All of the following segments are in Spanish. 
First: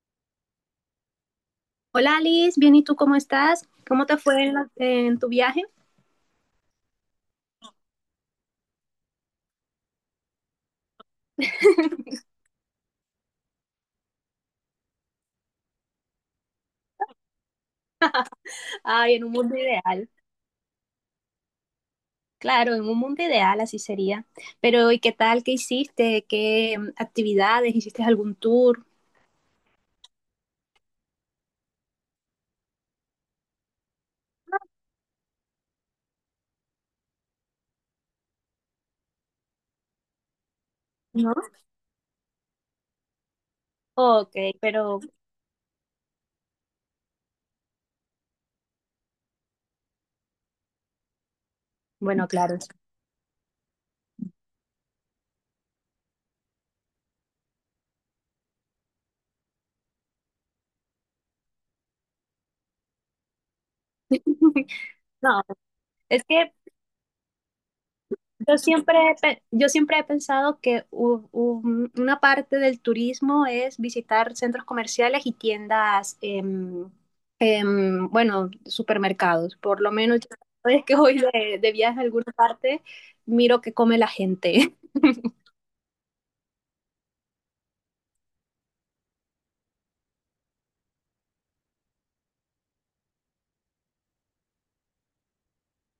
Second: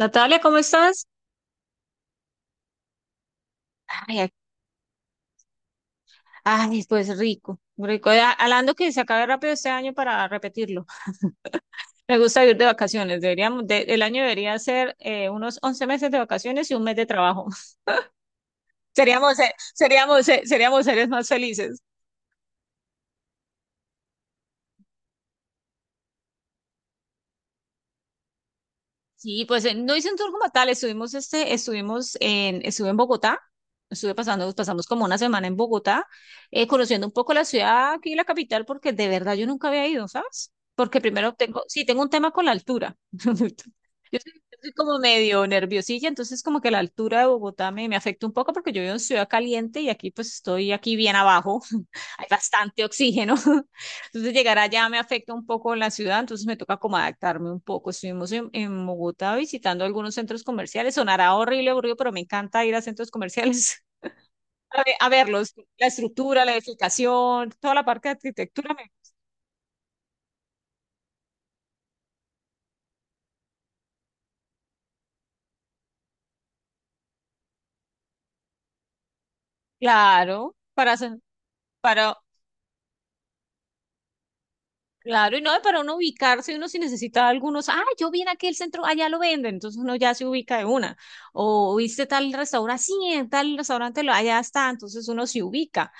Natalia, ¿cómo estás? Hola Alice, bien, ¿y tú cómo estás? ¿Cómo te Ay, ac- fue en tu viaje? ay, pues rico, rico. Ya, hablando que se acabe rápido este año para repetirlo. Me gusta ir de vacaciones. Deberíamos, el año debería ser unos 11 meses de vacaciones y un mes de trabajo. Ay, en un Seríamos, eh, mundo ideal. seríamos, eh, seríamos seres más felices. Claro, en un mundo ideal así sería. Pero ¿y qué tal? ¿Qué hiciste? ¿Qué actividades? ¿Hiciste algún tour? Sí, pues no hice un tour como tal, estuvimos, este, estuvimos en, estuve en Bogotá, pasamos como una semana en Bogotá, conociendo un poco la ciudad aquí, la capital, porque de verdad yo nunca había ido, ¿sabes? Porque No. primero tengo, sí, tengo un tema con la altura. Yo Ok, soy, yo soy como pero medio nerviosilla, entonces como que la altura de Bogotá me afecta un poco porque yo vivo en ciudad caliente y aquí pues estoy aquí bien abajo, hay bueno, claro. bastante oxígeno. Entonces llegar allá me afecta un poco la ciudad, entonces me toca como adaptarme un poco. Estuvimos en Bogotá visitando algunos centros comerciales, sonará horrible, aburrido, pero me encanta ir a centros comerciales a No, verlos, la es estructura, que la edificación, toda la parte de arquitectura. Yo siempre he pensado que una parte del turismo es visitar centros comerciales y tiendas, bueno, supermercados. Por lo menos yo Claro, cada vez que voy de viaje a para. alguna parte, miro qué come la gente. Claro, y no, y para uno ubicarse, uno si necesita algunos, ah, yo vi en aquel centro, allá lo venden, entonces uno ya se ubica de una. O viste tal restaurante, sí, en tal restaurante, allá está, entonces uno se ubica.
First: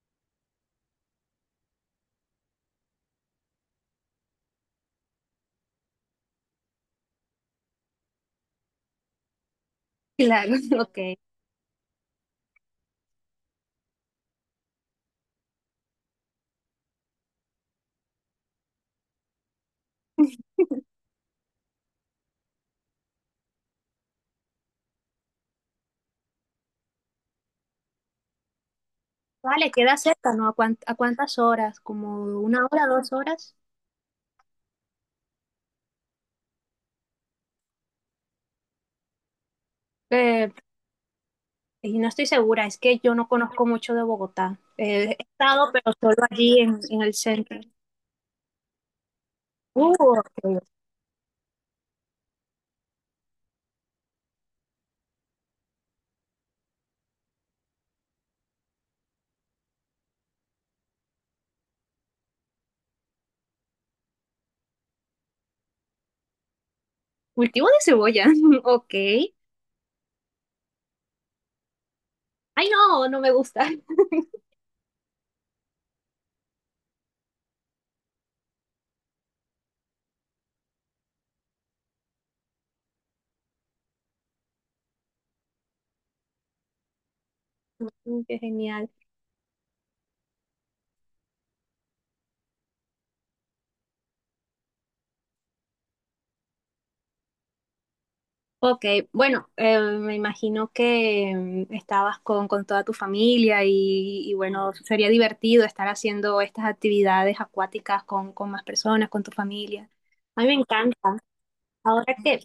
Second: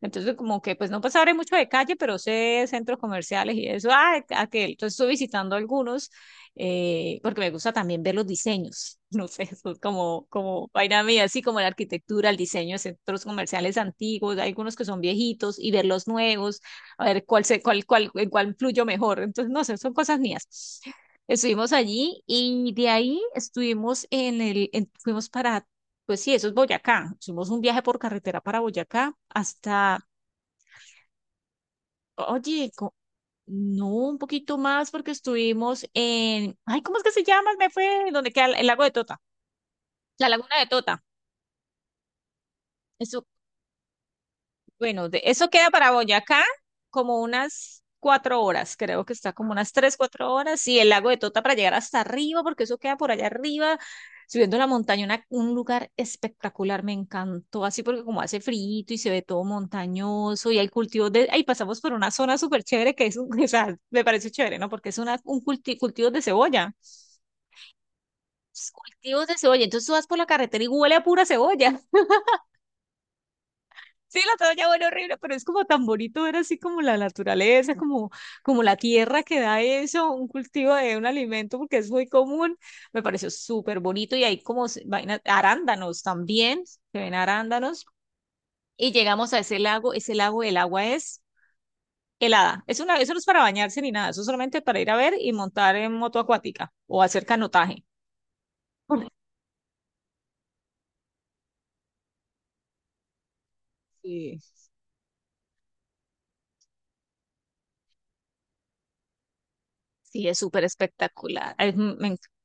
Entonces, como que, pues no pues sabré mucho de calle, pero sé centros comerciales y eso, ah, aquel. Entonces, estoy visitando algunos, porque me gusta también ver los diseños, no sé, eso es como, Claro, como ok. vaina mía, así como la arquitectura, el diseño de centros comerciales antiguos, hay algunos que son viejitos y ver los nuevos a ver cuál se, cuál, cuál, en cuál fluyo mejor. Entonces, no sé, son cosas mías. Estuvimos allí y de ahí estuvimos fuimos para, pues sí, eso es Boyacá. Hicimos un viaje por carretera para Boyacá Vale, queda hasta, cerca, ¿no? ¿A a cuántas horas? ¿Como una oye, hora, dos horas? no, un poquito más porque estuvimos en, ay, ¿cómo es que se llama? Me fue, donde queda el lago de Tota, la Eh, laguna de Tota. y no estoy segura, es que yo no conozco mucho de Bogotá. Bueno, He eso queda estado, para pero solo Boyacá allí en el como centro. unas 4 horas, creo que está como unas tres, cuatro ok. horas, y el lago de Tota para llegar hasta arriba, porque eso queda por allá arriba, subiendo la montaña, un lugar espectacular, me encantó, así porque como hace frío y se ve todo montañoso, y hay cultivos de, ahí pasamos por una zona súper chévere que es, o sea, me parece chévere, ¿no? Porque es un cultivo de cebolla, Cultivo de cebolla, ok. cultivos Ay, de cebolla, entonces tú vas por la carretera y huele a pura cebolla. no, no me gusta. Sí, la toalla huele horrible, pero es como tan bonito ver así como la naturaleza, como, como la tierra que da eso, un cultivo de un alimento, porque es muy común. Me pareció súper bonito y hay vainas, arándanos también, se ven arándanos. Mm, qué genial. Y llegamos a ese lago, el agua es helada. Es una, eso no es para bañarse ni nada, eso es solamente para ir a ver y montar en moto acuática o hacer canotaje. Ok, bueno, me imagino que estabas con toda tu familia y Sí, bueno, sería divertido estar haciendo estas actividades acuáticas con más personas, con tu familia. sí, es A mí me súper encanta. espectacular. Ay, Ahora que,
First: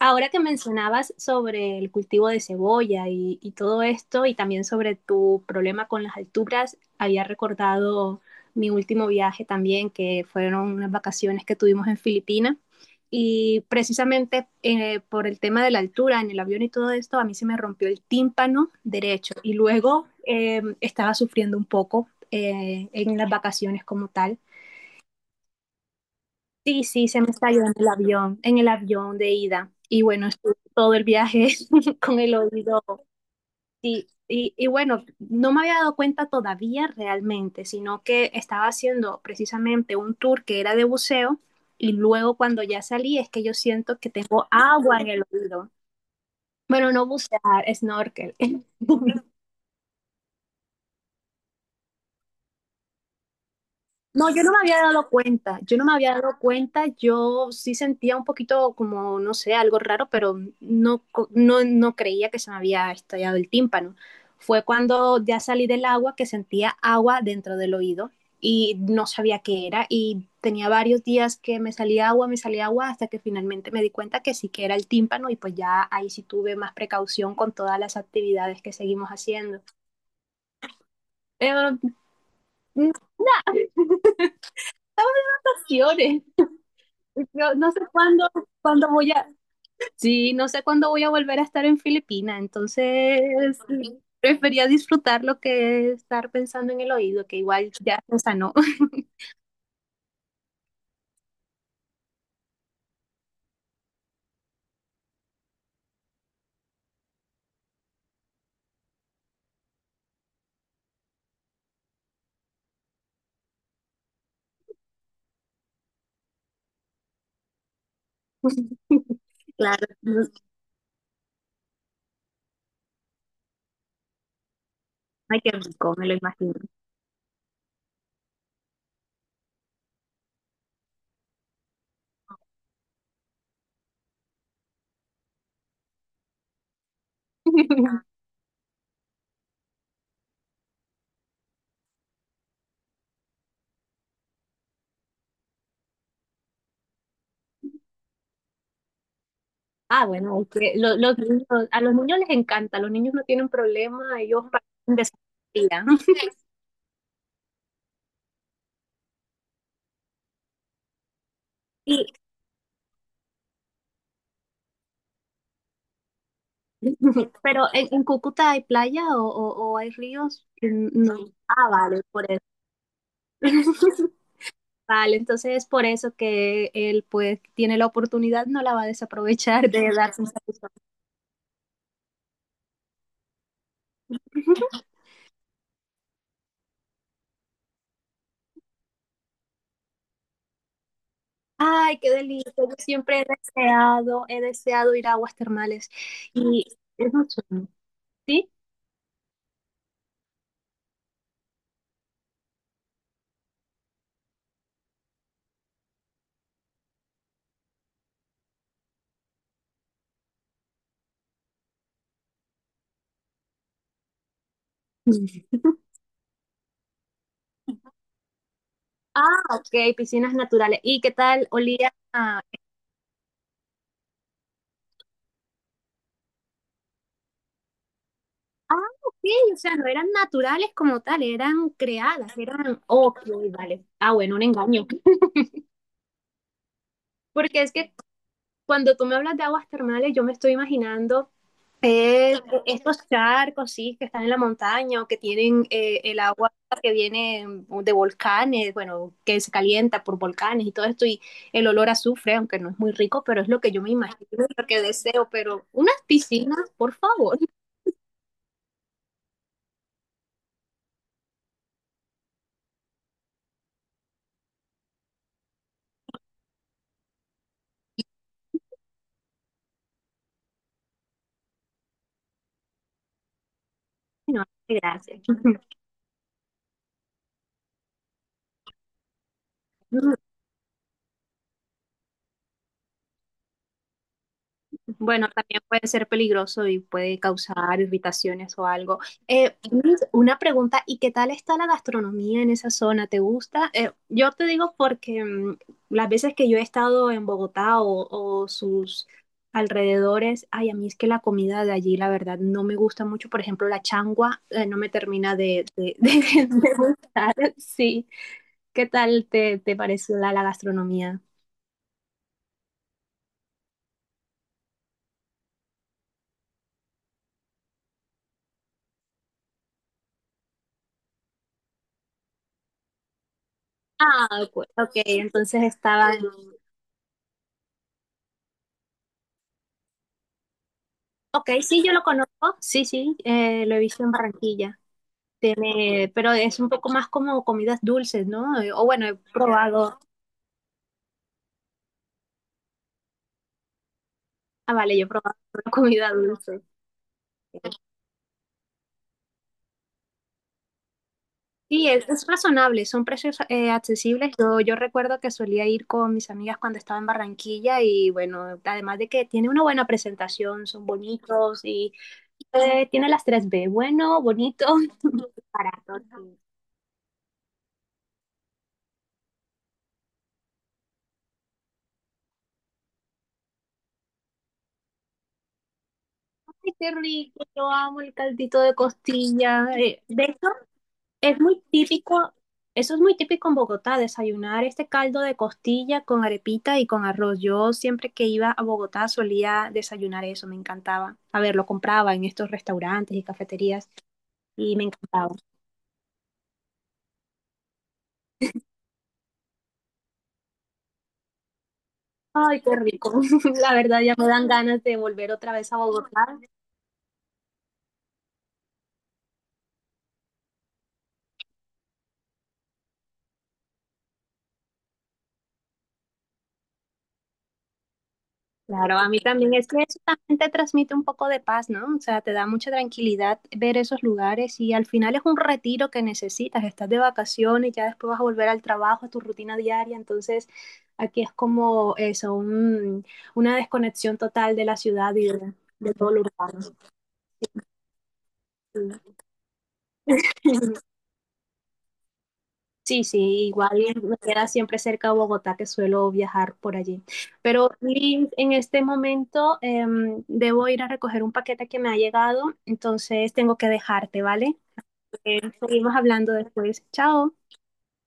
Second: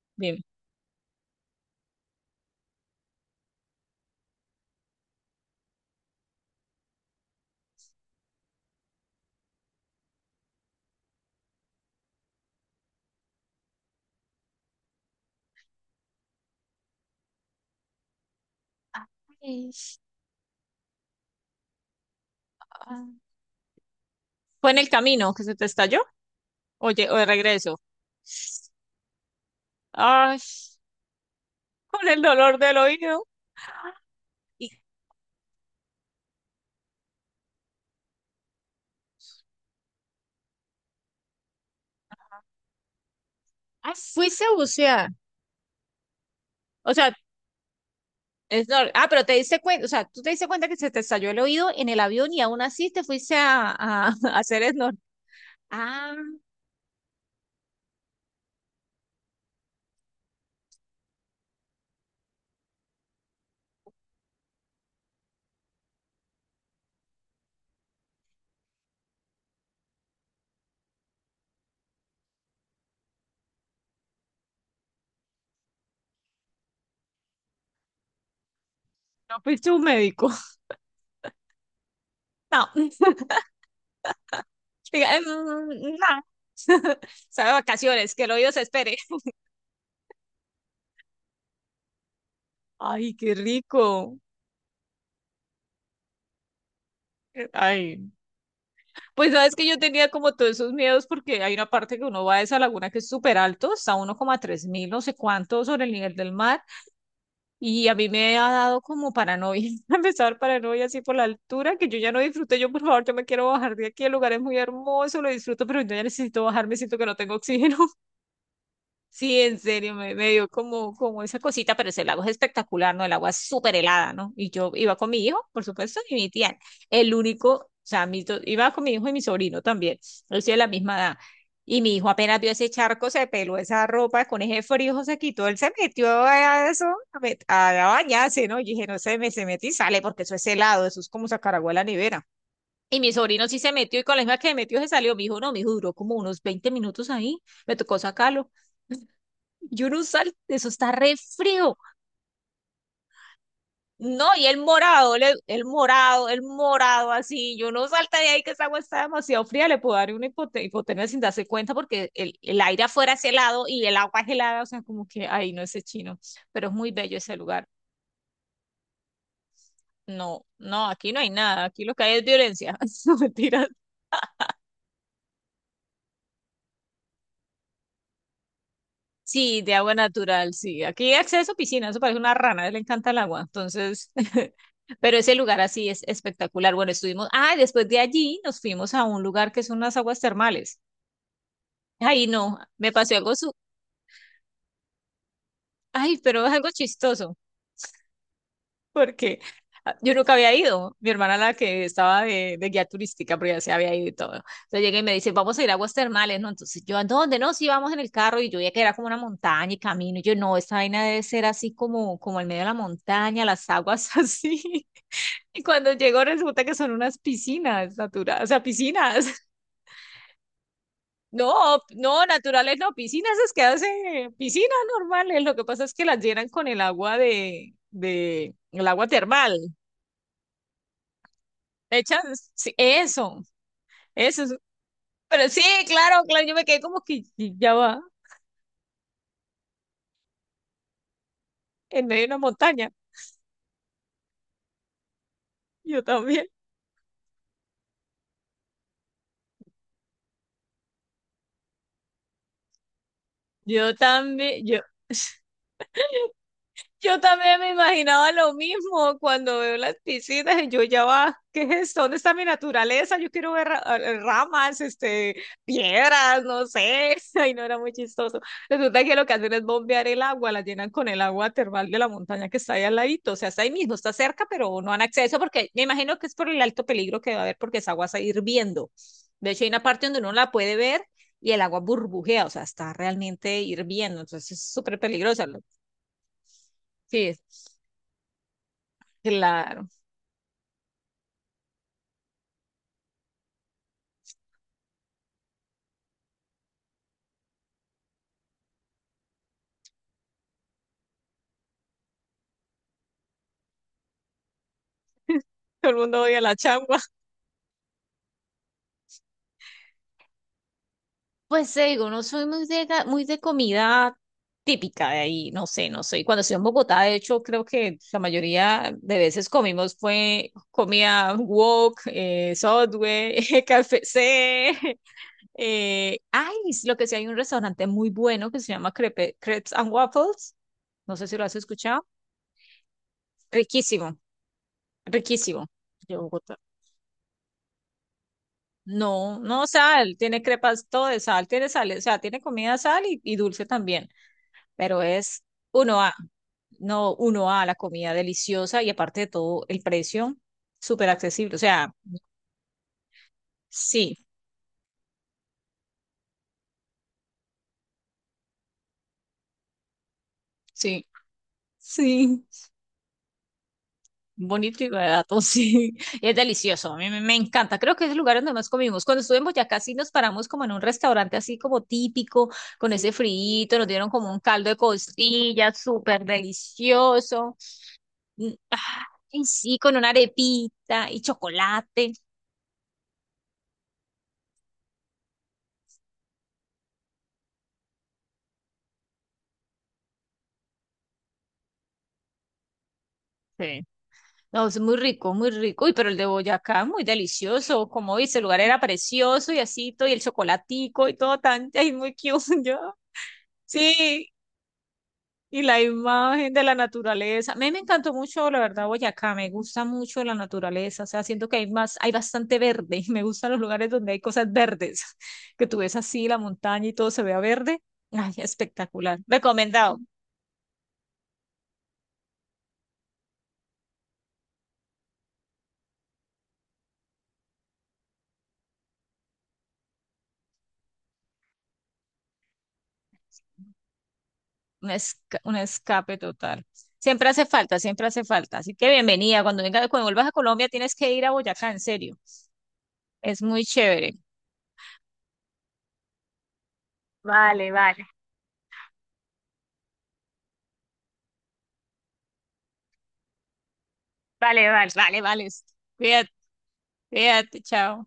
ahora bien. que mencionabas sobre el cultivo de cebolla y todo esto, y también sobre tu problema con las alturas, había recordado mi último viaje también, que fueron unas vacaciones que tuvimos en Filipinas. Y precisamente por el tema de la altura en el avión y todo esto, a mí se me rompió el tímpano derecho y Ay, luego estaba sufriendo un poco en ah. las vacaciones como tal. ¿Fue en el camino que se te estalló? Sí, Oye, sí, o se de me estalló regreso. En el avión de ida. Y bueno, Ay, estuve todo el viaje con con el el dolor del oído. oído. Sí, y Y, bueno, no me había dado cuenta todavía realmente, sino que estaba haciendo precisamente un tour que era de buceo y luego cuando ya salí es que yo ah, siento que fuiste tengo a agua bucear. en el oído. Bueno, O no sea, bucear, snorkel. es nor- ah, pero te diste cuenta, o sea, tú te diste cuenta que se te estalló el oído en el avión y aún así te fuiste No, a hacer snor. Yo no me Ah, había dado cuenta, yo sí sentía un poquito como, no sé, algo raro, pero no, no creía que se me había estallado el tímpano. Fue cuando ya salí del agua que sentía agua dentro del oído y no sabía qué era y tenía varios días que me salía agua, hasta que finalmente me di cuenta que sí que era el tímpano y pues ya ahí sí tuve más precaución con todas las actividades que seguimos no haciendo. fuiste un médico. Pero, No. no Diga, "Mm, no, o llores. sea, de Yo no sé vacaciones, que cuándo, el oído se cuándo espere. voy a, Sí, no sé cuándo voy a volver a estar en Filipinas, Ay, qué entonces ok, rico. prefería disfrutar lo que estar pensando en el oído, que igual Ay. ya se sanó. Pues sabes que yo tenía como todos esos miedos porque hay una parte que uno va a esa laguna que es súper alto, está a uno coma tres mil, no sé cuánto sobre el nivel del mar, y a mí me ha dado como paranoia, empezar paranoia así por la altura, que yo ya no disfruté, yo por favor, yo me quiero bajar de aquí, el lugar es muy hermoso, lo disfruto, pero yo ya necesito bajarme, siento que no tengo oxígeno. Sí, en Claro, serio, me mm, dio como, como esa cosita, pero ese lago es espectacular, ¿no? El agua es súper helada, ¿no? Y yo iba con mi hijo, ay, qué por rico, supuesto, me y lo mi imagino. tía, el único, o sea, mis dos- iba con mi hijo y mi sobrino también, ellos de la misma edad. Y mi hijo apenas vio ese charco, se peló esa ropa, con ese frío se quitó, él se metió a eso, a bañarse, ¿no? Y dije, no se me se mete y sale, porque eso es helado, eso es como sacar agua de la nevera. Y mi sobrino sí se metió, y con la misma que se metió se salió, mi hijo no, mi hijo duró como unos 20 minutos ahí, me tocó sacarlo. Y uno Ah, usa, bueno, es eso que está re los niños, frío. a los niños les encanta, los niños no tienen problema, No, y ellos el van de su morado, el vida. morado, el morado así. Yo no salta de ahí que esa agua está demasiado fría. Le puedo dar una hipotermia sin darse cuenta Y porque el aire afuera es helado y el agua es helada. O sea, como que ahí no es chino. Pero es muy bello ese lugar. pero en Cúcuta ¿hay playa o, o hay No, ríos? no, Mm, aquí no. no hay nada. Ah, Aquí lo vale, que hay es por eso. violencia. No, mentiras. Vale, entonces es por eso que él pues tiene la oportunidad, no la va a Sí, desaprovechar de de agua darse un natural, saludo. sí. Aquí hay acceso a piscina, eso parece una rana, a él le encanta el agua. Entonces, pero ese lugar así es espectacular. Bueno, estuvimos, ah, y después de allí nos fuimos a un lugar que son unas aguas termales. Ay, qué Ay, delicia. no, Yo me pasó siempre he algo, he deseado ir a aguas termales. ay, pero es Y algo es chistoso. mucho, ¿sí? Porque ah, yo nunca había ido. Mi hermana la que estaba de guía turística, pero ya se había ido y todo. Entonces llega y me dice, vamos a ir a aguas termales, ¿no? Entonces yo, ¿a dónde? No, sí, vamos en el carro y yo veía que era como una montaña y camino. Y yo, no, esta vaina debe ser así como, como en medio de la montaña, las aguas así. Y cuando llego resulta que son unas piscinas naturales, o sea, piscinas. Ah, ok, piscinas naturales. ¿Y qué tal No, olía? no, A- naturales no, piscinas es que hace piscinas normales. Lo que pasa es que las llenan con el agua ah, el agua ok, o termal. sea, no eran naturales como tal, eran Le creadas, echas sí, eran... Ok, eso, vale. Ah, bueno, eso. un engaño. Pero sí, claro, claro, yo me quedé como que y Porque es ya que va, cuando tú me hablas de aguas termales, yo me estoy imaginando, en medio de una eh, montaña. estos charcos, sí, que están en la montaña o que tienen Yo el también. agua que viene de volcanes, bueno, que se calienta por volcanes y todo esto, y el olor a azufre, aunque no es muy rico, pero es lo que yo me Yo imagino, y también, lo que deseo, pero unas piscinas, por yo favor. también me imaginaba lo mismo cuando veo las piscinas y yo ya va, ¿qué es esto? ¿Dónde está mi naturaleza? Yo quiero ver ramas, este, piedras, no sé. Ay, no era muy chistoso. Resulta que lo que hacen es bombear el agua, la llenan con el agua termal de la montaña que está ahí al ladito, o sea, está ahí mismo, está No, cerca, pero no han gracias. acceso porque me imagino que es por el alto peligro que va a haber porque esa agua está hirviendo. De hecho, hay una parte donde uno la puede ver y el agua burbujea, o sea, está realmente hirviendo, entonces es súper Bueno, peligrosa. también puede ser peligroso y puede Sí, causar irritaciones o algo. Claro, Luis, una pregunta, ¿y qué tal está la gastronomía en esa zona? ¿Te gusta? Yo te digo porque las veces que yo he estado en Bogotá o sus alrededores, ay, a mí es que la comida de allí, la verdad, no me gusta mucho. Por ejemplo, la changua, no me termina todo el mundo odia la de changua. gustar. Sí, ¿qué tal te pareció la gastronomía? Pues te digo, no soy muy muy de comida típica de ahí, no sé, no soy. Cuando estoy en Bogotá, de hecho, creo que la mayoría de veces comimos fue comida wok, Subway, Ah, ok, KFC. ok, entonces estaba... Ay, es lo que sí, hay un restaurante muy bueno que se llama Crepes and Waffles, no sé si lo Ok, has sí, yo lo escuchado, conozco, sí, sí, lo he visto en riquísimo, Barranquilla. riquísimo. Tiene, De pero Bogotá. es un poco más como comidas dulces, ¿no? O bueno, he No, no probado, sal, tiene crepas todo de sal, tiene sal, o sea, tiene comida sal y dulce también, ah, vale, pero yo he probado es solo uno comida a, dulce. no uno Eh, a la comida deliciosa y aparte de todo el precio súper accesible, o Sí, sea, es razonable, son precios sí, accesibles. Yo recuerdo que solía ir con mis amigas cuando estaba en Barranquilla y bueno, además de que tiene una buena presentación, son sí, bonitos y sí, tiene las tres b, bueno, bonito, bonito y barato, sí, barato. y es Sí. delicioso, a mí me encanta, creo que es el lugar donde más comimos, cuando estuvimos ya casi nos paramos como en un restaurante así como típico, con ese friito. Nos dieron como un caldo de costilla súper Ay, qué rico, delicioso. yo amo el Mm, caldito de ah. Ay, costilla. sí, con Eh, una de hecho, arepita y es muy chocolate. típico, eso es muy típico en Bogotá, desayunar este caldo de costilla con arepita y con arroz. Yo siempre que iba a Bogotá solía desayunar eso, me encantaba. A ver, lo compraba en estos restaurantes y Sí. cafeterías No, y es me muy rico, encantaba. muy rico. Uy, pero el de Boyacá, muy delicioso. Como dice, el lugar era precioso y así, todo, y el chocolatico y todo tan, ay, muy cute, Ay, qué yo. rico. La verdad ya Sí, me dan ganas de volver otra y vez a la Bogotá. imagen de la naturaleza. A mí me encantó mucho, la verdad, Boyacá. Me gusta mucho la naturaleza. O sea, siento que hay más, hay bastante verde. Me gustan los lugares donde hay cosas verdes. Que tú ves así la montaña y todo se vea verde. Ay, Claro, a espectacular. mí también es que Recomendado. eso también te transmite un poco de paz, ¿no? O sea, te da mucha tranquilidad ver esos lugares y al final es un retiro que necesitas, estás de vacaciones, ya después vas a volver al trabajo, a tu rutina diaria, entonces aquí es como eso, una desconexión total de la un, ciudad y esca- un de todo escape lo urbano. total. Siempre hace falta, siempre hace falta. Así que Sí. bienvenida. Cuando venga, cuando vuelvas a Colombia tienes que ir a Boyacá, en serio. Sí, sí, Es muy igual chévere. me queda siempre cerca de Bogotá, que suelo viajar por allí. Vale, Pero vale, Liz, en este momento debo ir a recoger un paquete que me ha llegado, entonces tengo que dejarte, ¿vale? vale, vale. Vale, vale. Seguimos Cuídate, hablando después. Chao. cuídate, chao.